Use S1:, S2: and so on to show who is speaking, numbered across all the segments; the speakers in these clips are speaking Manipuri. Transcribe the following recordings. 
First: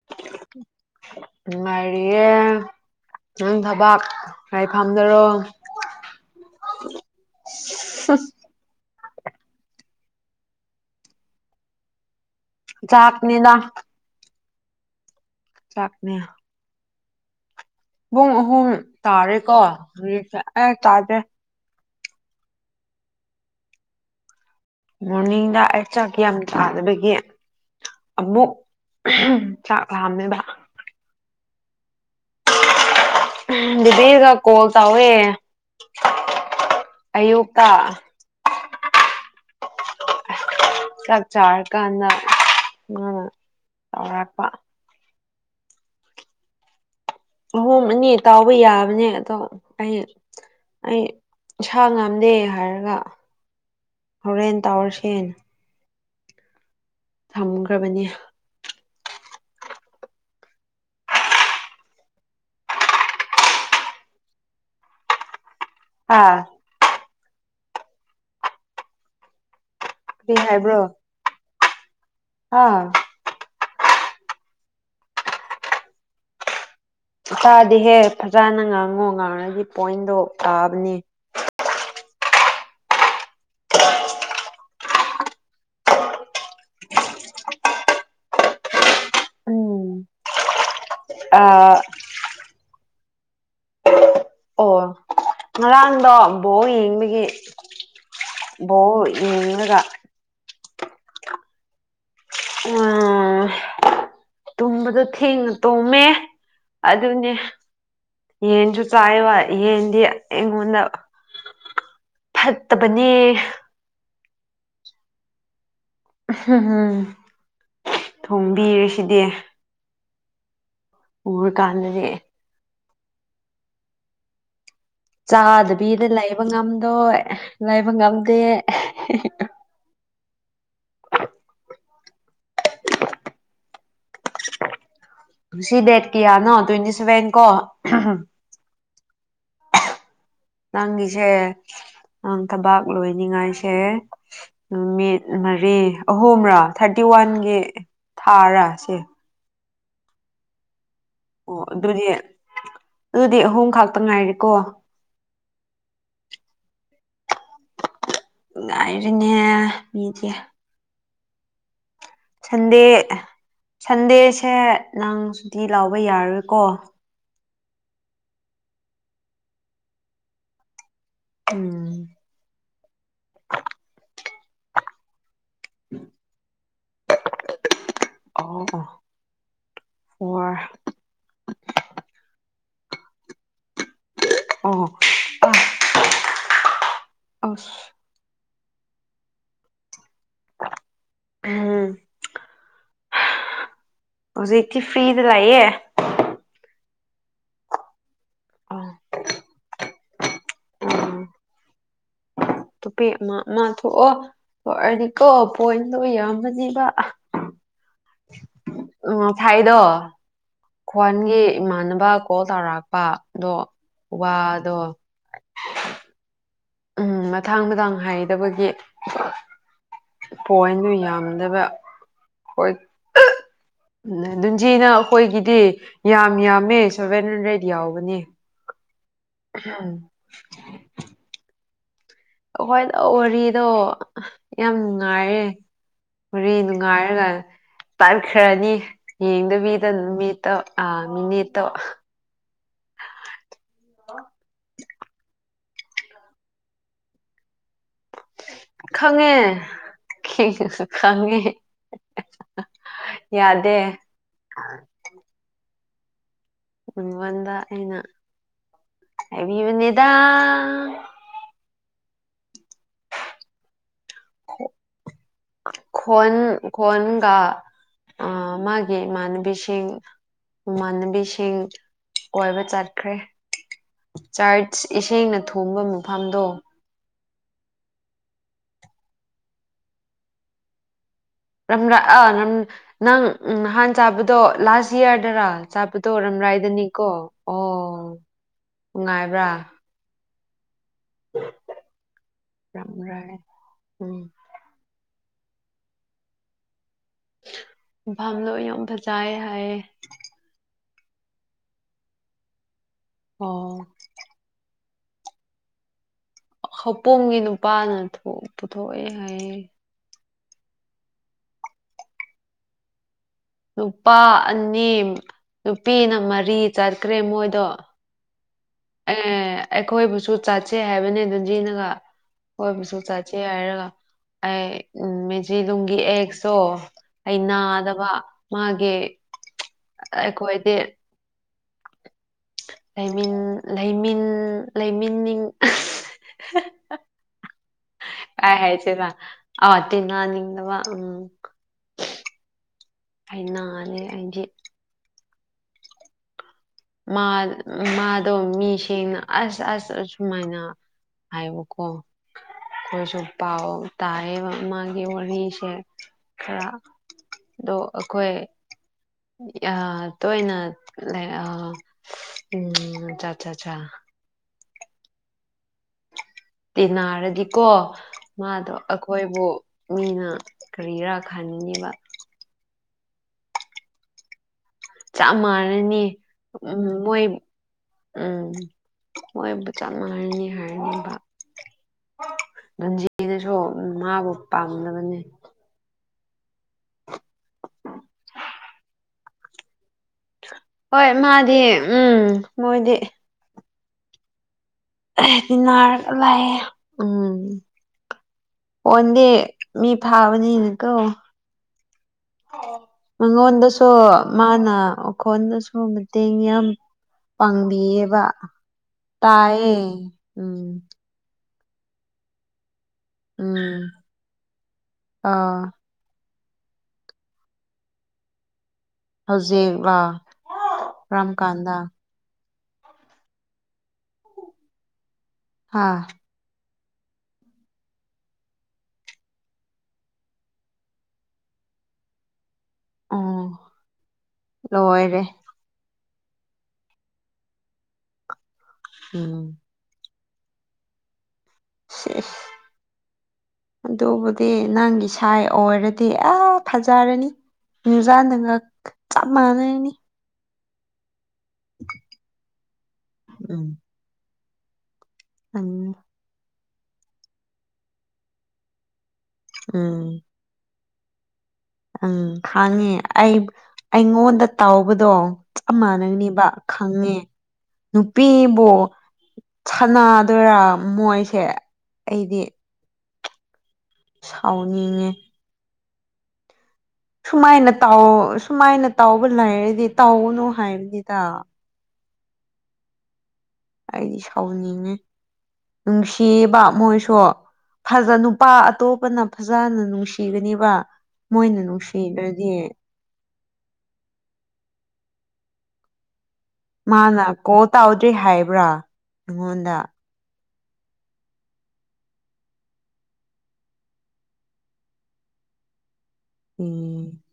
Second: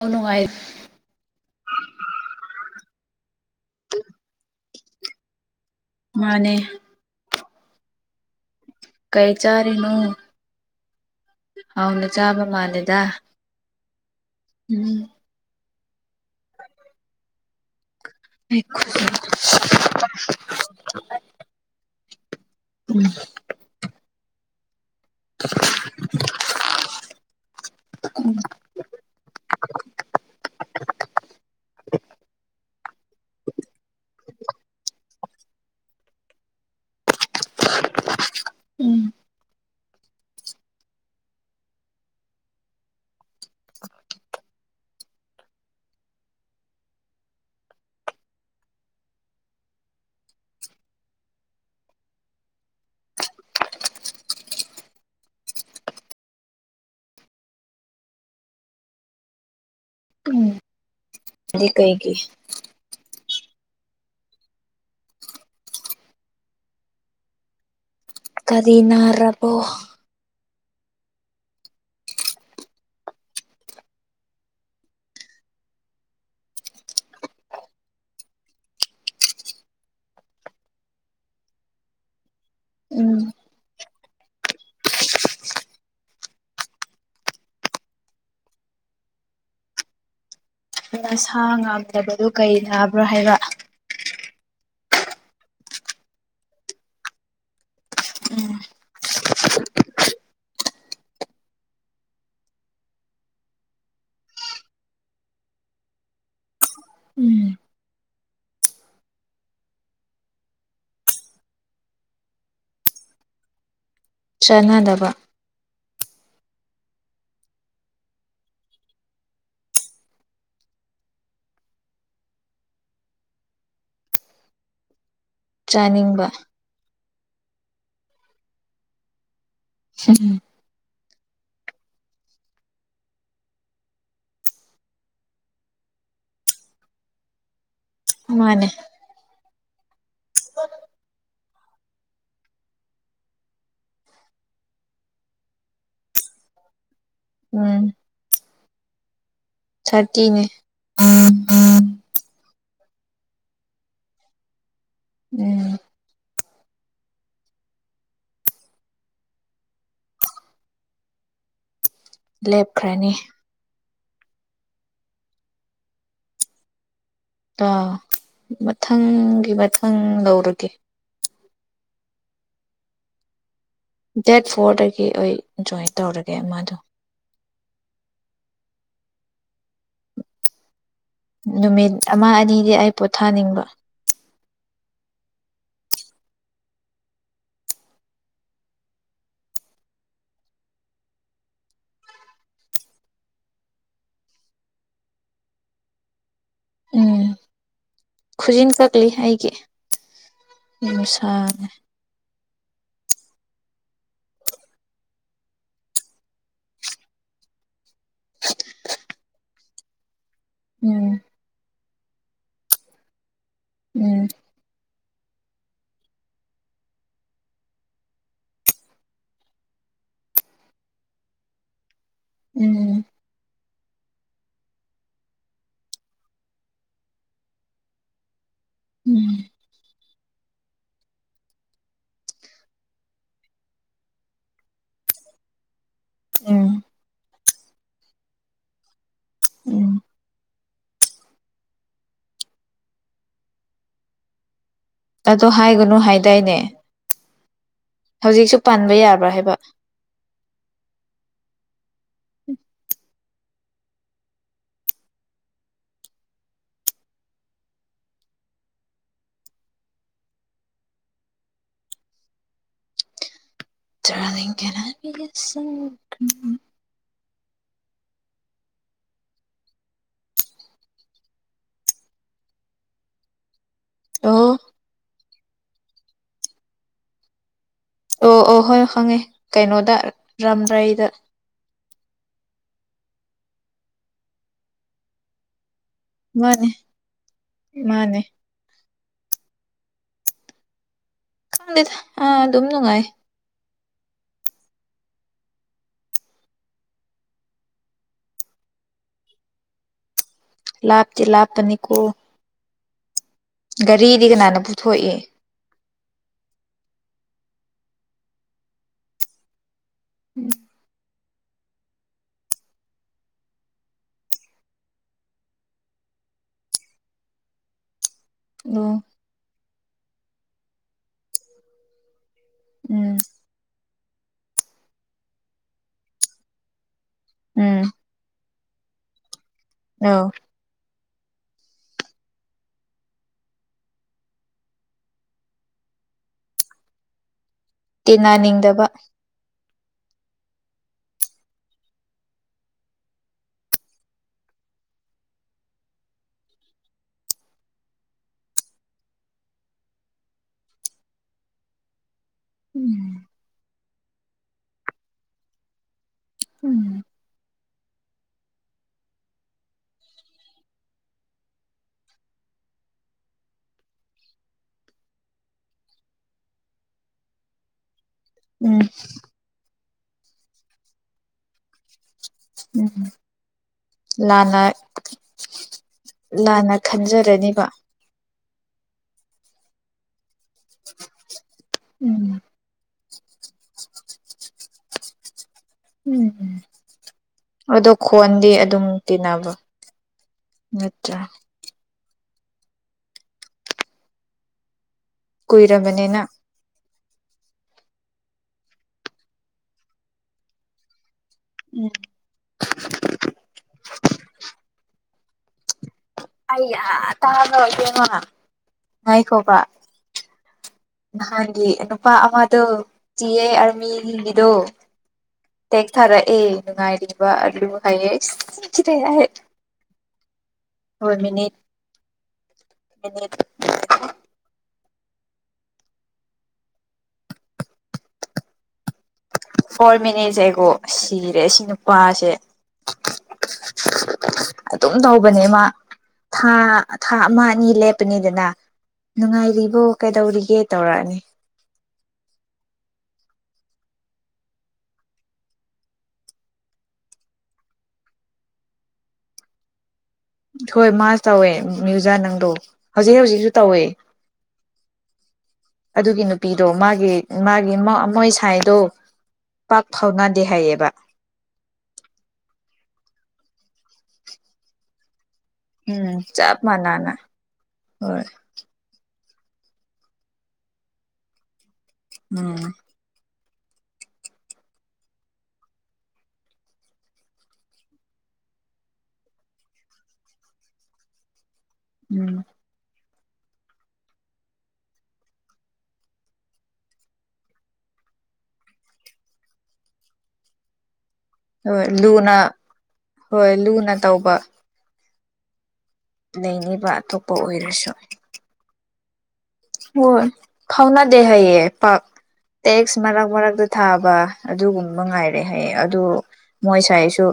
S1: ꯑꯧ ꯅꯨꯡꯉꯥꯏ
S2: ꯃꯔꯤ ꯅꯪ ꯊꯕꯥꯛ ꯀꯔꯤ ꯐꯥꯝꯗꯔꯣ
S1: ꯃꯥꯅꯦ
S2: ꯍꯠ
S1: ꯀꯩ ꯆꯥꯔꯅꯨ ꯍꯥꯎꯅ ꯆꯥꯕ ꯃꯥꯜꯂꯦꯗ
S2: ꯆꯥꯛꯅꯤꯗ
S1: ꯎꯝ
S2: ꯆꯀꯅꯦ ꯄꯨꯡ ꯑꯍꯨꯝ ꯇꯥꯔꯦꯀꯣ ꯍꯧꯖꯤꯦ ꯑꯦ ꯇꯥꯗꯦ
S1: ꯎꯝ
S2: ꯃꯣꯔꯅꯤꯡꯗ ꯑꯩ ꯆꯥꯛ ꯀ ꯌꯥꯝ ꯊꯥꯗꯕꯒꯤꯦ ꯑꯃꯃꯨꯛ ꯆꯝꯃꯦꯕ
S1: [unintelligible]
S2: ꯕꯤꯒ ꯀꯣꯜ ꯇꯋꯦ ꯑꯌꯨꯛꯇ
S1: ꯎꯝ [unintelligible]
S2: ꯆꯥꯛ ꯆꯥꯔꯀꯥꯟꯗ ꯃꯥꯅ ꯆꯥꯎꯧꯔꯥꯛꯄ ꯑꯍꯣꯡ ꯑꯅꯤ ꯇꯥꯎꯕ ꯌꯥꯕꯅꯦ ꯑꯗꯣ ꯑꯩ ꯑꯩ ꯁꯥ ꯉꯥꯝꯗꯦ ꯍꯥꯏꯔꯒ ꯍꯣꯔꯦꯟ ꯇꯋꯔ ꯁꯦꯟ ꯊꯝꯈ꯭ꯔꯕꯅꯤ
S1: ꯑꯗꯨꯗꯤ ꯀꯩꯒꯤ
S2: ꯑꯥ
S1: ꯀꯔꯤꯅ ꯔꯔꯕꯣ
S2: ꯀꯔꯤ ꯍꯥꯏꯕ꯭ꯔꯣ ꯑ ꯏꯁꯆꯥꯗꯤꯍꯦ ꯐꯖꯅ ꯉꯥꯡꯉꯣ ꯉꯥꯡꯉꯒꯤ ꯄꯣꯏꯟꯗꯣ ꯇꯥꯕꯅꯦ
S1: [unintelligible] ꯎꯝ
S2: ꯎꯝ
S1: ꯅ ꯁꯥ
S2: ꯑ
S1: ꯉꯥꯡꯗꯕꯗꯨ ꯀꯩ ꯅꯥꯕ꯭ꯔꯣ ꯍꯥꯏꯕ
S2: ꯑꯣ ꯉꯔꯥꯡꯗꯣ ꯕꯣꯛ ꯌꯦꯡꯕꯒꯤ
S1: ꯎꯝ
S2: ꯣ ꯏꯡꯂ ꯀ ꯎꯝ ꯇꯨꯝꯕꯗꯣ ꯊꯦꯡꯅ ꯇꯣꯝꯃꯦ ꯑꯗꯨꯅꯦ
S1: ꯎꯝ
S2: ꯌꯦꯟꯁꯨ ꯆꯥꯏꯕ ꯌꯦꯟꯗꯤ ꯌꯦꯉꯣꯟꯗ ꯐꯠꯇꯕꯅꯦ
S1: ꯆꯅꯥꯗꯕ
S2: ꯎꯝꯝ ꯊꯣꯡꯕꯤꯔꯁꯤꯗꯤ ꯎꯔ ꯀꯥꯟꯗꯔꯦ ꯆꯥꯗꯕꯤꯗ
S1: ꯆꯥꯅꯤꯡꯕ
S2: ꯂꯩꯕ ꯉꯝꯗꯣꯏ ꯂꯩꯕ ꯉꯝꯗꯦ
S1: ꯎꯝ
S2: [unintelligible] ꯁꯤ ꯗꯦꯠ ꯀꯌꯥ ꯅ ꯇ꯭ꯋꯦꯟꯇꯤ ꯁꯚꯦꯟ ꯀꯣ
S1: ꯃꯥꯅꯦ
S2: ꯇꯪꯉꯤꯤꯁꯦ
S1: [unintelligible]
S2: ꯅ ꯊꯕꯥꯛ ꯂꯣꯏꯅꯤꯡꯉꯥꯏꯁꯦ ꯅꯨꯃꯤꯠ ꯃꯔꯤ ꯑꯍꯨꯝꯔꯥ ꯊꯥꯔ ꯇꯥꯇꯤ ꯋꯥꯟꯒꯤ
S1: ꯎꯝ
S2: ꯊꯥꯔ ꯁꯤꯦ
S1: ꯊꯥꯔꯇꯤꯅꯦ
S2: ꯑꯣ
S1: ꯎꯝ
S2: ꯑꯗꯨꯗꯤ ꯑꯗꯨꯗꯤ ꯑꯍꯨꯝ ꯈꯥꯛꯇ ꯉꯥꯏꯔꯤꯀꯣ
S1: ꯎꯝ
S2: ꯉꯥꯏꯔꯤꯅꯦ ꯃꯤꯗꯤ ꯁꯟꯗꯦ
S1: ꯂꯦꯞꯈ꯭ꯔꯅꯤ
S2: ꯁꯟꯗꯦꯁꯦ ꯅꯪ ꯁꯨꯇꯤ ꯂꯥꯎꯕ ꯌꯥꯔꯔꯣꯏꯀꯣ
S1: ꯑꯥ ꯃꯊꯪꯒꯤ ꯃꯊꯪ ꯂꯧꯔꯒꯦ
S2: ꯎꯝ
S1: ꯗꯦꯠ ꯐꯣꯔꯗꯒꯤ ꯑꯩ ꯖꯣꯏꯟ ꯇꯧꯔꯒꯦ ꯃꯥꯗꯣ
S2: ꯑ ꯍ [inaudible]
S1: ꯅꯨꯃꯤꯠ ꯑꯃ ꯑꯅꯤꯗꯤ ꯑꯩ ꯄꯣꯊꯥꯅꯤꯡꯕ
S2: ꯑ ꯑ ꯑ [unintelligible] ꯎꯝ [inaudible] ꯍꯧꯖꯤ ꯇꯤ ꯐ꯭ꯔꯤꯗ ꯂꯥꯏꯌꯦ
S1: ꯎꯝ ꯈꯨꯖꯤꯟ
S2: ꯑ
S1: ꯀꯛꯂꯤ ꯑꯩꯒꯤ ꯅꯨꯡꯁꯥꯁ [inaudible]
S2: ꯇꯣꯄꯦ ꯑꯃ ꯑꯃ ꯊꯣꯛꯑꯣ ꯊꯣꯛꯔꯗꯤꯀꯣ ꯄꯣꯏꯟ ꯂꯣ ꯌꯥꯔꯝꯃꯅꯤꯕ
S1: [unintelligible] [inaudible]
S2: ꯎ ꯊꯥꯏꯗ [inaudible]
S1: ꯎꯝ
S2: ꯈ꯭ꯋꯥꯟꯒꯤ ꯏꯃꯥꯟꯅꯕ ꯀꯣꯜ ꯇꯧꯔꯛꯄ ꯑꯗꯣ
S1: ꯎꯝ
S2: ꯋꯥꯗꯣ ꯎꯝ ꯃꯊꯥꯡ ꯃꯊꯥꯡ ꯍꯥꯏꯗꯕꯒꯤ ꯄꯣꯏꯟꯗꯨ ꯌꯥꯝꯗꯕ
S1: ꯎꯝ
S2: ꯎꯝ ꯟꯖꯤꯅ ꯑꯩꯈꯣꯏꯒꯤꯗꯤ ꯌꯥꯝ ꯌꯥꯝꯃꯦ ꯁꯦꯚꯦꯟ ꯍꯟꯗ꯭ꯔꯦꯗ ꯌꯥꯎꯕꯅꯦ
S1: ꯎꯝ
S2: ꯎꯝ ꯑꯩꯈꯣꯏꯅ ꯋꯥꯔꯤꯗꯣ ꯌꯥꯝꯉꯥꯏꯔꯦ ꯃꯔꯤ
S1: ꯎꯝ
S2: ꯅꯨꯡꯉꯥꯏꯔꯒ ꯇꯥꯏꯈ꯭ꯔꯅꯤ
S1: ꯎꯝ
S2: ꯌꯦꯡꯗꯕꯤꯗ ꯅꯨꯃꯤꯠ [inaudible] ꯃꯤꯃꯤꯇꯣ
S1: ꯑꯗꯣ ꯍꯥꯏꯒꯅꯨ ꯍꯥꯏꯗꯥꯏꯅꯦ ꯍꯧꯖꯤꯛꯁꯨ ꯄꯥꯟꯕ ꯌꯥꯕ꯭ꯔꯥ ꯍꯥꯏꯕ
S2: ꯈꯪꯉꯦꯁꯨ [inaudible] ꯈꯪꯉꯦ ꯌꯥꯗꯦ ꯃꯉꯣꯟꯗ ꯑꯩꯅ ꯕꯤꯌꯅꯤꯗ
S1: ꯇ꯭ꯔꯥꯅꯤꯡ ꯀꯅ
S2: ꯀꯥ ꯑ ꯃꯥꯒꯤ ꯃꯅꯕꯤꯁꯤ ꯏꯃꯥꯟꯅꯕꯤꯁꯤꯡ ꯀꯣꯏꯕ ꯆꯠꯈ꯭ꯔꯦ
S1: ꯑꯣ
S2: ꯆꯔꯆ ꯏꯁꯦꯡꯅ ꯊꯣꯡꯕ ꯃꯐꯝꯗꯣ
S1: ꯑꯣ ꯑꯣ ꯍꯣꯏ ꯍꯪꯉꯦ ꯀꯩꯅꯣꯗ ꯔꯝꯗ꯭ꯔꯩꯗ
S2: ꯔꯝꯂꯥ ꯑ ꯅꯪ ꯅꯍꯥꯟ ꯆꯥꯕꯗꯣ ꯂꯥꯁ ꯌꯌꯥꯔꯗꯔꯥ ꯑꯆꯥꯄꯨꯊ
S1: ꯃꯥꯅꯦ
S2: ꯑꯣꯏꯔꯝꯗꯥꯏꯗꯅꯤꯀꯣ ꯑꯣ
S1: ꯃꯥꯅꯦ
S2: ꯅꯨꯡꯉꯥꯏꯕ꯭ꯔꯥ
S1: ꯈꯪꯗꯦꯗ ꯑꯥ ꯑꯗꯨꯝ ꯅꯨꯡꯉꯥꯏ
S2: ꯔꯝꯔꯥꯏ ꯎꯝ ꯐꯂꯣ ꯌꯨꯝ ꯐꯖꯌꯦ ꯍꯥꯏ
S1: ꯂꯥꯞꯇꯤ ꯂꯥꯞ ꯄꯅꯤ ꯀꯣ
S2: ꯑꯣ
S1: ꯒꯥꯔꯤꯗꯤ ꯀꯅꯥꯅ ꯄꯨꯊꯣꯛꯏ
S2: ꯍꯧꯄꯣꯝꯒꯤ ꯅꯨꯄꯥꯅ ꯄꯨꯊꯣꯛꯑꯦ ꯍꯥꯏꯌꯦ
S1: ꯎꯝ
S2: ꯅꯨꯄꯥ ꯑꯅꯤ ꯅꯨꯄꯤꯅ ꯃꯔꯤ ꯆꯠꯈ꯭ꯔꯦ ꯃꯣꯏꯗꯣ
S1: ꯑꯣ
S2: ꯑꯦ ꯑꯩꯈꯣꯏꯕꯨꯁꯨ ꯆꯥꯁꯦ ꯍꯥꯏꯕꯅꯦ ꯑꯗꯨꯟꯖꯤꯅꯒ ꯑꯩꯈꯣꯏꯕꯨꯁꯨ
S1: ꯎꯝ
S2: ꯆꯥꯠꯁꯦ ꯍꯥꯏꯔꯒ ꯑꯩ ꯎꯝ ꯃꯦꯖꯤꯂꯅꯨꯡꯒꯤ ꯑꯦꯛꯁꯨꯣ ꯑꯩ
S1: ꯎꯝ
S2: ꯅꯥꯗꯕ ꯃꯥꯒꯤ
S1: ꯑꯧ
S2: ꯑꯩꯈꯣꯏꯗꯤ ꯂꯩꯃꯤꯟ ꯂꯩꯃꯤꯟ ꯂꯩꯃꯤꯟ ꯀꯥꯏ
S1: ꯇꯤꯟꯅꯅꯤꯡꯗꯕ
S2: ꯍꯥꯏꯆꯦ ꯅ ꯑꯠꯇꯦꯡ ꯅ ꯅꯤꯡꯗ ꯋꯥ ꯎꯝ ꯑ ꯅꯅꯦ [inaudible] ꯑꯗꯤ ꯃꯥꯗꯣ ꯃꯤꯁꯤꯡꯦꯡꯅ ꯑꯁ ꯑꯁ ꯑ ꯁꯨꯃꯥꯏꯅ ꯍꯥꯏꯕ ꯀꯣ
S1: ꯎꯝ
S2: ꯑꯈꯣꯏꯁꯨ ꯄꯥꯎ ꯇꯥꯏꯌꯦꯕ ꯃꯥꯒꯤ ꯋꯔꯤꯁꯦ꯫
S1: ꯎꯝ꯫
S2: ꯑꯗꯣ ꯑꯩꯈꯣꯏ ꯇꯣꯏꯅ ꯂꯩr ꯎꯝ ꯆꯥ ꯆꯥ ꯆꯥ ꯇꯤꯟꯅꯔꯗꯤꯀꯣ ꯃꯥꯗꯣ
S1: ꯎꯝ
S2: ꯑꯩꯈꯣꯏꯕꯨ꯫ ꯃꯤꯅ ꯀꯔꯤꯔꯥ ꯈꯟꯅꯦꯕ꯫
S1: ꯎꯝ ꯂꯥꯟꯅ꯫
S2: ꯆꯞ ꯃꯥꯟꯅꯅꯤ
S1: ꯂꯥꯟꯅ
S2: ꯎꯝ ꯃꯣꯏ꯫
S1: ꯈꯟꯖꯔꯅꯤꯕ
S2: ꯎꯝ ꯃꯣꯏꯕꯤ ꯆꯥꯞ ꯃꯥꯟꯅꯔꯅꯤ ꯍꯥꯏꯔꯤꯕ꯫
S1: ꯎꯝ
S2: ꯑꯩꯅꯁꯨ ꯃꯥꯕꯨ ꯄꯥꯝꯗꯕꯅꯤ꯫
S1: ꯎꯝ ꯑꯗꯣ ꯈꯣꯟꯗꯤ ꯑꯗꯨꯝ ꯇꯤꯟꯅꯕꯔꯣ꯫
S2: ꯍꯣꯏ ꯃꯥꯗꯤ ꯎꯝ ꯃꯣꯏꯗꯤ꯫ ꯇꯤꯟꯅꯔꯒ
S1: ꯀꯨꯏꯔꯕꯅꯤꯅ
S2: ꯂꯩꯌꯦ꯫ ꯎꯝ ꯍꯣꯟꯗꯤ ꯃꯤ ꯐꯥꯕꯅꯤꯅꯀꯣ꯫
S1: ꯎꯝ꯫
S2: ꯃꯉꯣꯟꯗꯁꯨ ꯃꯥꯅ ꯑꯣꯈꯣꯟꯗꯁꯨ꯫ ꯃꯇꯦꯡ ꯌꯥꯝ
S1: ꯑꯩ ꯇꯥꯕ꯭ꯔꯣ ꯏꯕꯦꯝꯃ
S2: ꯄꯥꯡꯕꯤꯌꯦꯕ ꯇꯥꯏꯌꯦ ꯎꯝ꯫
S1: ꯍꯥꯏꯗꯤ ꯅꯨꯄꯥ ꯑꯃꯗꯨ꯫ ꯆꯤꯌꯦ
S2: ꯎꯝ
S1: ꯑꯔꯃꯤꯒꯤꯗꯣ
S2: ꯑꯥ
S1: ꯇꯦꯛ ꯊꯥꯔꯦ꯫ ꯑꯦ ꯅꯨꯡꯉꯥꯏꯔꯤꯕ ꯑꯗꯨ ꯍꯥꯏꯌꯦ꯫
S2: ꯍꯧꯖꯤꯛ ꯂꯣ
S1: ꯍꯣꯏ
S2: ꯀꯥꯔꯝ
S1: ꯃꯤꯅꯤꯠ
S2: ꯀꯥꯟꯗ꯫
S1: [unintelligible]
S2: ꯍꯥꯥ꯫
S1: ꯐꯣꯔ ꯃꯤꯅꯦꯠꯖ ꯑꯦꯒꯣ ꯁꯤꯔꯦ ꯁꯤ ꯅꯨꯄꯥꯁꯦ꯫
S2: ꯎꯝ
S1: ꯑꯗꯨꯝ
S2: ꯂꯣꯏꯔꯦ
S1: ꯇꯧꯕꯅꯦ ꯃꯥ꯫ ꯊꯥ ꯊꯥ ꯑꯃ ꯑꯅꯤ ꯂꯦꯞꯄꯅꯤꯗꯅ
S2: ꯎꯝ
S1: ꯅꯨꯡꯉꯥꯏꯔꯤꯕꯣ꯫ ꯀꯩꯗꯧꯔꯤꯒꯦ ꯇꯧꯔꯛꯑꯅꯤ꯫
S2: [unintelligible] ꯑꯗꯨꯕꯨꯗꯤ ꯅꯪꯒꯤ ꯁꯥꯏ ꯑꯣꯏꯔꯗꯤ ꯑꯥ ꯐꯖꯔꯅꯤ꯫ ꯅꯨꯖꯥꯟ ꯅꯉꯥꯛ ꯆꯞ ꯃꯥꯟꯅꯩꯅꯦ꯫
S1: ꯍꯣꯏ ꯃꯥꯁꯨ ꯇꯧꯋꯦ ꯃ꯭ꯌꯨꯖꯥ ꯅꯪꯗꯣ ꯍꯧꯖꯤꯛ ꯍꯧꯖꯤꯛꯁꯨ
S2: ꯎꯝ
S1: ꯇꯧꯋꯦ꯫
S2: ꯎꯝ
S1: ꯑꯗꯨꯒꯤ ꯅꯨꯄꯤꯗꯣ ꯃꯥꯒꯤ ꯃꯥꯒꯤ ꯃꯣꯏ ꯁꯥꯏꯗꯣ꯫ ꯄꯥꯛ
S2: ꯎꯝ
S1: ꯐꯥꯎꯅꯗꯦ ꯍꯥꯏꯌꯦꯕ꯫
S2: ꯎꯝ ꯈꯪꯉꯦ ꯑꯩ ꯑꯩꯉꯣꯟꯗ ꯇꯥꯎꯕꯗꯣ꯫ ꯆꯞ ꯃꯥꯟꯅꯩꯅꯦꯕ
S1: ꯆꯞ ꯃꯥꯟꯅꯅ
S2: ꯈꯪꯉꯦ
S1: ꯍꯣꯏ
S2: ꯅꯨꯄꯤꯕꯨ꯫ ꯁꯥꯟꯅꯗꯣꯏꯔꯥ ꯃꯣꯏꯁꯦ꯫ ꯑꯩꯗꯤ
S1: ꯎꯝ꯫
S2: ꯁꯥꯎꯅꯤꯡꯉꯦ꯫ ꯁꯨꯃꯥꯏꯅ ꯇꯧ ꯁꯨꯃꯥꯏꯅ ꯇꯧꯕ ꯂꯩꯔꯗꯤ ꯇꯧꯒꯅꯨ ꯍꯥꯏꯕꯅꯤꯗ꯫
S1: ꯎꯝ꯫
S2: ꯑꯩꯗꯤ ꯁꯥꯎꯅꯤꯡꯉꯦ ꯅꯨꯡꯁꯤꯕ ꯃꯣꯏꯁꯨ꯫ ꯐꯖ ꯅꯨꯄꯥ ꯑꯇꯣꯞꯄꯅ ꯐꯖꯅ ꯅꯨꯡꯁꯤꯒꯅꯦꯕ꯫ ꯃꯣꯏꯅ
S1: ꯍꯣꯏ ꯂꯨꯅ
S2: ꯅꯨꯡꯁꯤꯗꯔꯗꯤ꯫
S1: ꯍꯣꯏ ꯂꯨꯅ ꯇꯧꯕ꯫ ꯂꯩꯅꯤꯕ
S2: ꯃꯥꯅ
S1: ꯑꯇꯣꯞꯄ
S2: ꯀꯣꯜ
S1: ꯑꯣꯏꯔꯁꯨ
S2: ꯇꯧꯗ꯭ꯔꯤ ꯍꯥꯏꯕ꯭ꯔꯥ ꯅꯉꯣꯟꯗ꯫
S1: ꯍꯣꯏ ꯐꯥꯎꯅꯗꯦ ꯍꯥꯏꯌꯦ ꯄꯥꯛ꯫ ꯇꯦꯛꯁ ꯃꯔꯛ ꯃꯔꯛꯇ ꯊꯥꯕ ꯑꯗꯨꯒꯨꯝꯕ ꯉꯥꯏꯔꯦ ꯍꯥꯏꯌꯦ ꯑꯗꯨ꯫
S2: ꯎꯝ
S1: ꯃꯣꯏꯁꯥꯏꯁꯨ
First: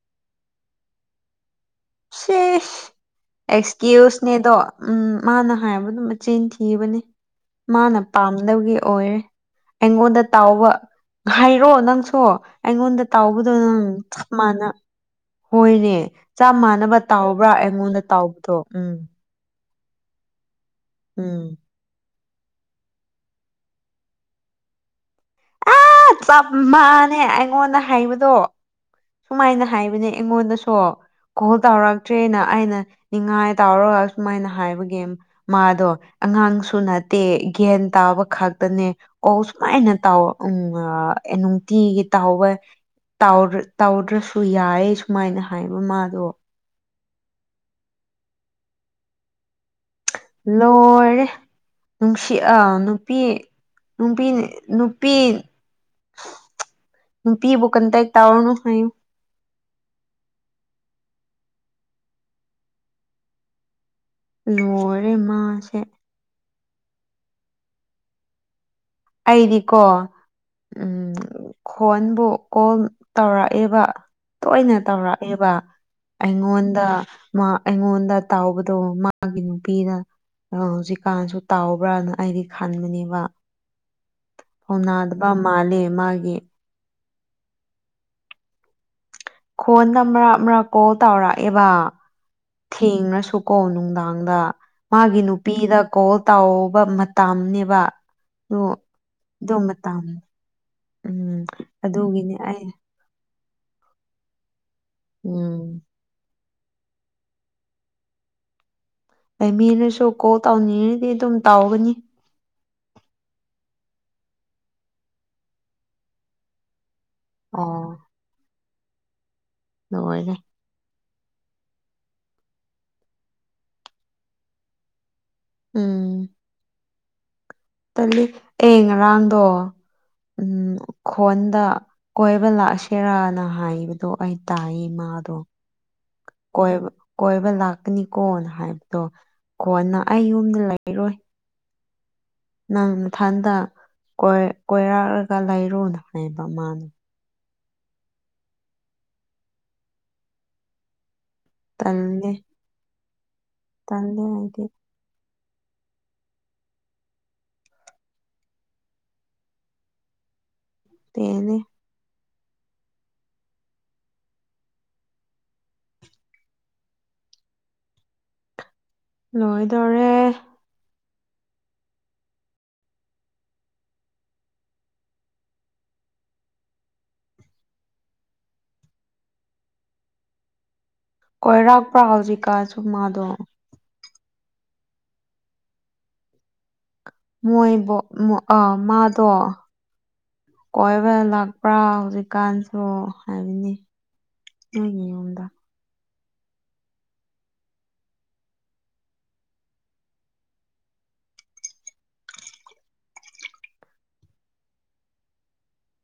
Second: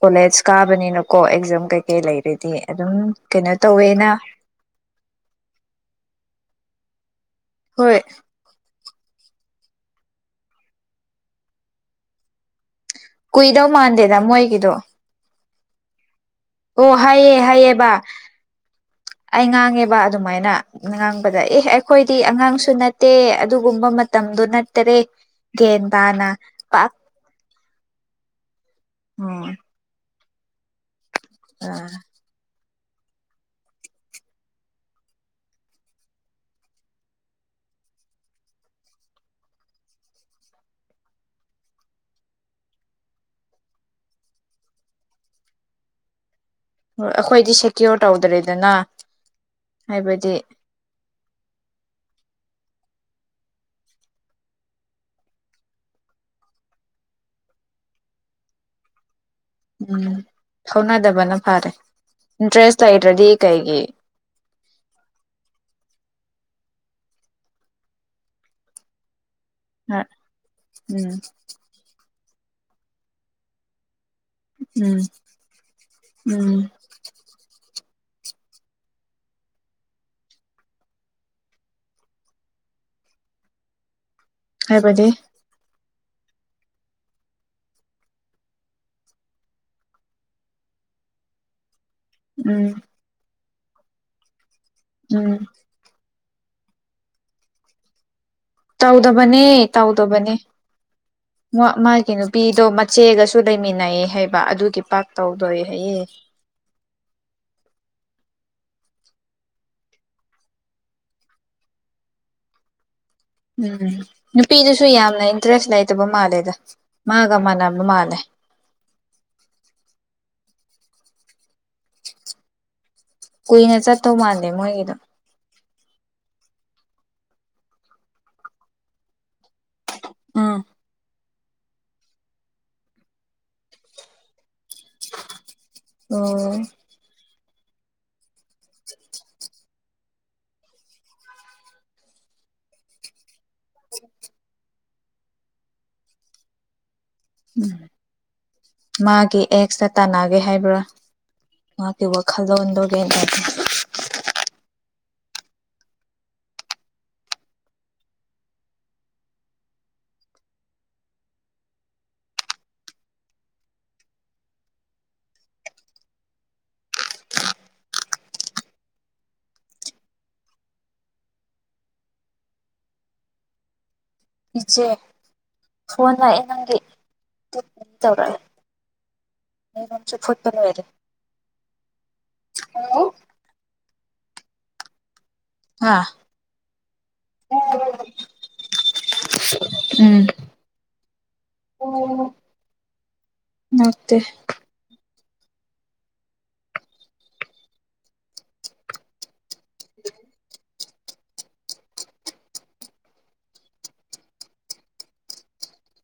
S1: ꯀꯣꯂꯦꯖ ꯀꯥꯕꯅꯤꯅꯀꯣ ꯑꯦꯛꯖꯥꯝ ꯀꯩꯩ
S2: ꯁꯤꯁ
S1: ꯇꯧꯋꯦꯅ
S2: ꯑꯦꯛꯁꯀ꯭ꯌꯨꯁꯅꯦꯗꯣ ꯎꯝ ꯃꯥꯅ ꯍꯥꯏꯕꯗꯨ ꯃꯆꯤꯟ ꯊꯤ ꯊꯤꯕꯅꯤ
S1: ꯍꯣꯏ
S2: ꯃꯥꯅ ꯄꯥꯝꯗꯕꯒꯤ ꯑꯣꯏꯔꯦ ꯑꯩꯉꯣꯟꯗ ꯇꯥꯎꯕ ꯍꯥꯏꯔꯣ ꯅꯪꯁꯨ ꯑꯩꯉꯣꯟꯗ ꯇꯥꯎꯕꯗꯣ
S1: ꯀꯨꯏꯗꯧ
S2: ꯅꯪ
S1: ꯃꯥꯟꯗꯦꯗ
S2: ꯆꯞ ꯃꯥꯟꯅ
S1: ꯃꯣꯏꯒꯤꯗꯣ
S2: ꯍꯣꯏꯔꯦ ꯆꯞ
S1: ꯑꯣ
S2: ꯃꯥꯟꯅꯕ
S1: ꯍꯥꯏꯌꯦ
S2: ꯇꯥꯎꯕ꯭ꯔꯥ
S1: ꯍꯥꯏꯌꯦꯕ
S2: ꯑꯩꯉꯣꯟꯗ ꯇꯥꯎꯕꯗꯣ ꯎꯝ
S1: ꯑꯩ ꯉꯥꯡꯉꯦꯕ ꯑꯗꯨꯃꯥꯏꯅ ꯉꯥꯡꯕꯗ
S2: ꯎꯝ
S1: ꯑꯦꯍ ꯑꯩꯈꯣꯏ ꯑꯉꯥꯡꯁꯨ ꯅꯠꯇꯦ ꯑꯗꯨꯒꯨꯝꯕ ꯃꯇꯝꯗꯣ ꯅꯠꯇꯔꯦ
S2: ꯑ
S1: ꯒ꯭ꯌꯥꯟ ꯇꯥꯅ
S2: ꯆꯞ
S1: ꯄꯥꯛ
S2: ꯃꯥꯟꯅꯦ ꯑꯩꯉꯣꯟꯗ ꯍꯥꯏꯕꯗꯣ
S1: ꯎꯝ
S2: ꯁꯨꯃꯥꯏꯅ ꯍꯥꯏꯕꯅꯦ ꯑꯩꯉꯣꯟꯗꯁꯨ ꯀꯣꯜ ꯇꯧꯔꯛꯇ꯭ꯔꯦꯅ ꯑꯩꯅ ꯅꯤꯡꯉꯥꯏ ꯇꯥꯎꯔꯒ ꯁꯨꯃꯥꯏꯅ ꯍꯥꯏꯕꯒꯤ ꯃꯥꯗꯣ ꯑꯉꯥꯡꯁꯨ ꯅꯠꯇꯦ ꯒꯟ ꯇꯥꯕ ꯈꯛꯇꯅꯦ ꯑꯣ ꯁꯨꯃꯥꯏꯅ ꯇ ꯎꯝ ꯅꯨꯡꯇꯤꯒꯤ ꯇꯥꯎꯕ ꯇꯧꯗ꯭ꯔꯁꯨ ꯌꯥꯏ ꯁꯨꯃꯥꯏꯅ ꯍꯥꯏꯕ ꯃꯥꯗꯣ
S1: ꯑꯩꯈꯣꯏꯗꯤ ꯁꯦꯀ꯭ꯌꯣꯔ ꯇꯧꯗ꯭ꯔꯦꯗꯅ ꯍꯥꯏꯕꯗꯤ
S2: ꯂꯣꯏꯦ ꯅꯨꯡꯁꯤ ꯑ ꯅꯨꯄꯤ ꯅꯨꯄꯤ ꯅꯨꯄꯤ
S1: [unintelligible]
S2: ꯄꯤꯕꯨ ꯀꯟꯇ ꯏ ꯇꯥꯥꯎꯅꯣ ꯍꯥꯏꯌꯨ
S1: ꯎꯝ ꯍꯧꯅꯗꯕꯅ ꯐꯔꯦ ꯏꯟꯇꯔꯦꯁ ꯂꯩꯗ꯭ꯔꯗꯤ ꯀꯩꯒꯤ
S2: ꯂꯣꯏꯔꯦ ꯃꯥꯁꯦ ꯑꯩꯗꯤꯀꯣ ꯎ
S1: ꯎꯝ
S2: ꯈꯣꯟꯕꯨ ꯀꯣꯜ ꯇꯧꯔꯛꯑꯦꯕ ꯇꯣꯏꯅ
S1: ꯎꯝ
S2: ꯇꯧꯔꯛꯑꯦꯕ
S1: ꯎꯝ
S2: ꯑꯩꯉꯣꯟꯗ ꯑꯩꯉꯣꯟ ꯗ ꯇꯥꯎꯕꯗꯣ ꯃꯥꯒꯤ ꯅꯨꯄꯤꯅ ꯑꯣ ꯍꯧꯖꯤꯛꯀꯥꯟꯁꯨ ꯇꯥꯎꯕ꯭ꯔꯥꯅ ꯑꯩꯗꯤ ꯈꯟꯕꯅꯦꯕ
S1: ꯍꯥꯏꯕꯗꯤ
S2: ꯐꯧꯅꯥꯗꯕ ꯃꯥꯜꯂꯦ ꯃꯥꯒꯤ ꯐꯣꯟꯗ ꯑꯃꯛ ꯃꯔꯛ ꯀꯣꯜ ꯇꯧꯔꯛꯑꯦꯕ
S1: ꯎꯝ
S2: ꯊꯦꯡꯅꯁꯨ ꯀꯣ ꯅꯨꯡꯗꯥꯡꯗ ꯃꯥꯒꯤ
S1: ꯎꯝ
S2: ꯅꯨꯄꯤꯗ ꯀꯣꯜ ꯇꯥꯎꯕ ꯃꯇꯝꯅꯦꯕ ꯑꯗꯨ
S1: ꯇꯧꯗꯕꯅꯦ
S2: ꯑꯗꯨ ꯃꯇꯝ
S1: ꯇꯧꯗꯕꯅꯦ
S2: ꯎꯝ
S1: ꯃꯥꯒꯤ
S2: ꯑꯗꯨꯒꯤꯅꯦ
S1: ꯅꯨꯄꯤꯗꯣ
S2: ꯑꯩ
S1: ꯃꯆꯦꯒꯁꯨ ꯇꯨ ꯂꯩꯃꯤꯟꯅꯩꯌꯦ ꯍꯥꯏꯕ ꯑꯗꯨꯒꯤ ꯄꯥꯛ
S2: ꯎꯝ
S1: ꯇꯧꯗꯣꯏ ꯍꯥꯏꯌꯦ
S2: ꯑꯗ ꯃꯤꯅꯁꯨ ꯀꯣꯜ ꯇꯧꯅꯤꯡꯉꯗꯤ ꯑꯗꯨꯝ ꯇꯥꯎꯒꯅꯤ
S1: ꯎꯝ ꯅꯨꯄꯤꯗꯨꯁꯨ ꯌꯥꯝꯅ ꯏꯟꯇꯔꯦꯁ ꯂꯩꯇꯕ ꯃꯥꯜꯂꯦꯗ ꯃꯥꯒ ꯃꯥꯅꯦ ꯃꯥꯅꯦ
S2: ꯂꯣꯏꯅꯦ
S1: ꯀꯨꯏꯅ ꯆꯠꯇꯧ ꯃꯥꯟꯗꯦ ꯃꯣꯏꯒꯤꯗꯣ
S2: ꯎꯝ ꯇꯂꯤ ꯑꯦ ꯉꯔꯥꯡꯗꯣ
S1: ꯑꯥ
S2: ꯐꯣꯟꯗ ꯀꯣꯏꯕ ꯂꯥꯛꯑꯁꯤꯔꯅ ꯍꯥꯏꯕꯗꯣ ꯑꯩ ꯇꯥꯏꯌꯦꯃꯗꯣ
S1: ꯑꯣꯝ
S2: ꯍꯥꯏꯕ ꯂꯥꯛꯀꯅꯤꯀꯣꯅ ꯍꯥꯏꯕꯗꯣ ꯀꯣꯟꯅ ꯑꯩ ꯌꯨꯝꯗ ꯂꯩꯔꯣꯏ ꯅꯪ ꯃꯊꯟꯗ ꯀꯣꯏꯔꯥꯛꯂꯒ ꯂꯩꯔꯨꯅ ꯍꯥꯏꯕ ꯃꯥꯅꯦ
S1: ꯎꯝ ꯃꯥꯒꯤ ꯑꯦꯛꯁꯇ ꯇꯥꯟꯅꯒꯦ ꯍꯥꯏꯕ꯭ꯔꯥ ꯃꯥ ꯏ ꯋꯥ ꯀꯜꯗ ꯑꯣꯟꯒ ꯌꯦ ꯍꯥꯏ
S2: ꯇꯥꯟꯗꯦ ꯍꯥꯏꯒꯤ ꯇꯅꯦ ꯂꯣꯏ ꯗꯔ
S1: ꯏꯆꯦ ꯐꯣꯟ ꯂꯥꯛꯑꯦ ꯅꯪꯒꯤ ꯇꯧꯔꯛꯑꯦ ꯆ ꯐꯠꯄ ꯑꯣꯏꯔꯦ
S2: ꯀꯣꯏꯔꯥꯛꯄ꯭ꯔꯥ ꯍꯧꯖꯤꯛꯀꯥ ꯁꯨꯝ ꯃꯥꯗꯣ
S1: ꯑꯥ
S2: ꯃꯣꯏꯕꯨ ꯑ ꯃꯥꯗꯣ ꯀꯣꯏꯕ ꯂꯥꯛꯄ꯭ꯔꯥ
S1: ꯎꯝ
S2: ꯍꯧꯖꯤꯛꯀꯥꯟꯁꯨ ꯍꯥꯏꯕꯅꯤ
S1: ꯅꯛꯇꯦ
S2: ꯑ [unintelligible]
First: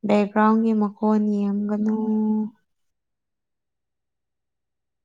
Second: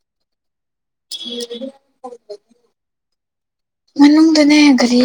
S2: ꯕꯦꯛꯒ꯭ꯔꯥꯎꯟꯒꯤ ꯃꯀꯣꯟ ꯌꯦꯡꯒꯅꯨ
S1: ꯃꯅꯨꯡꯗꯅꯦ ꯒꯥꯔꯤ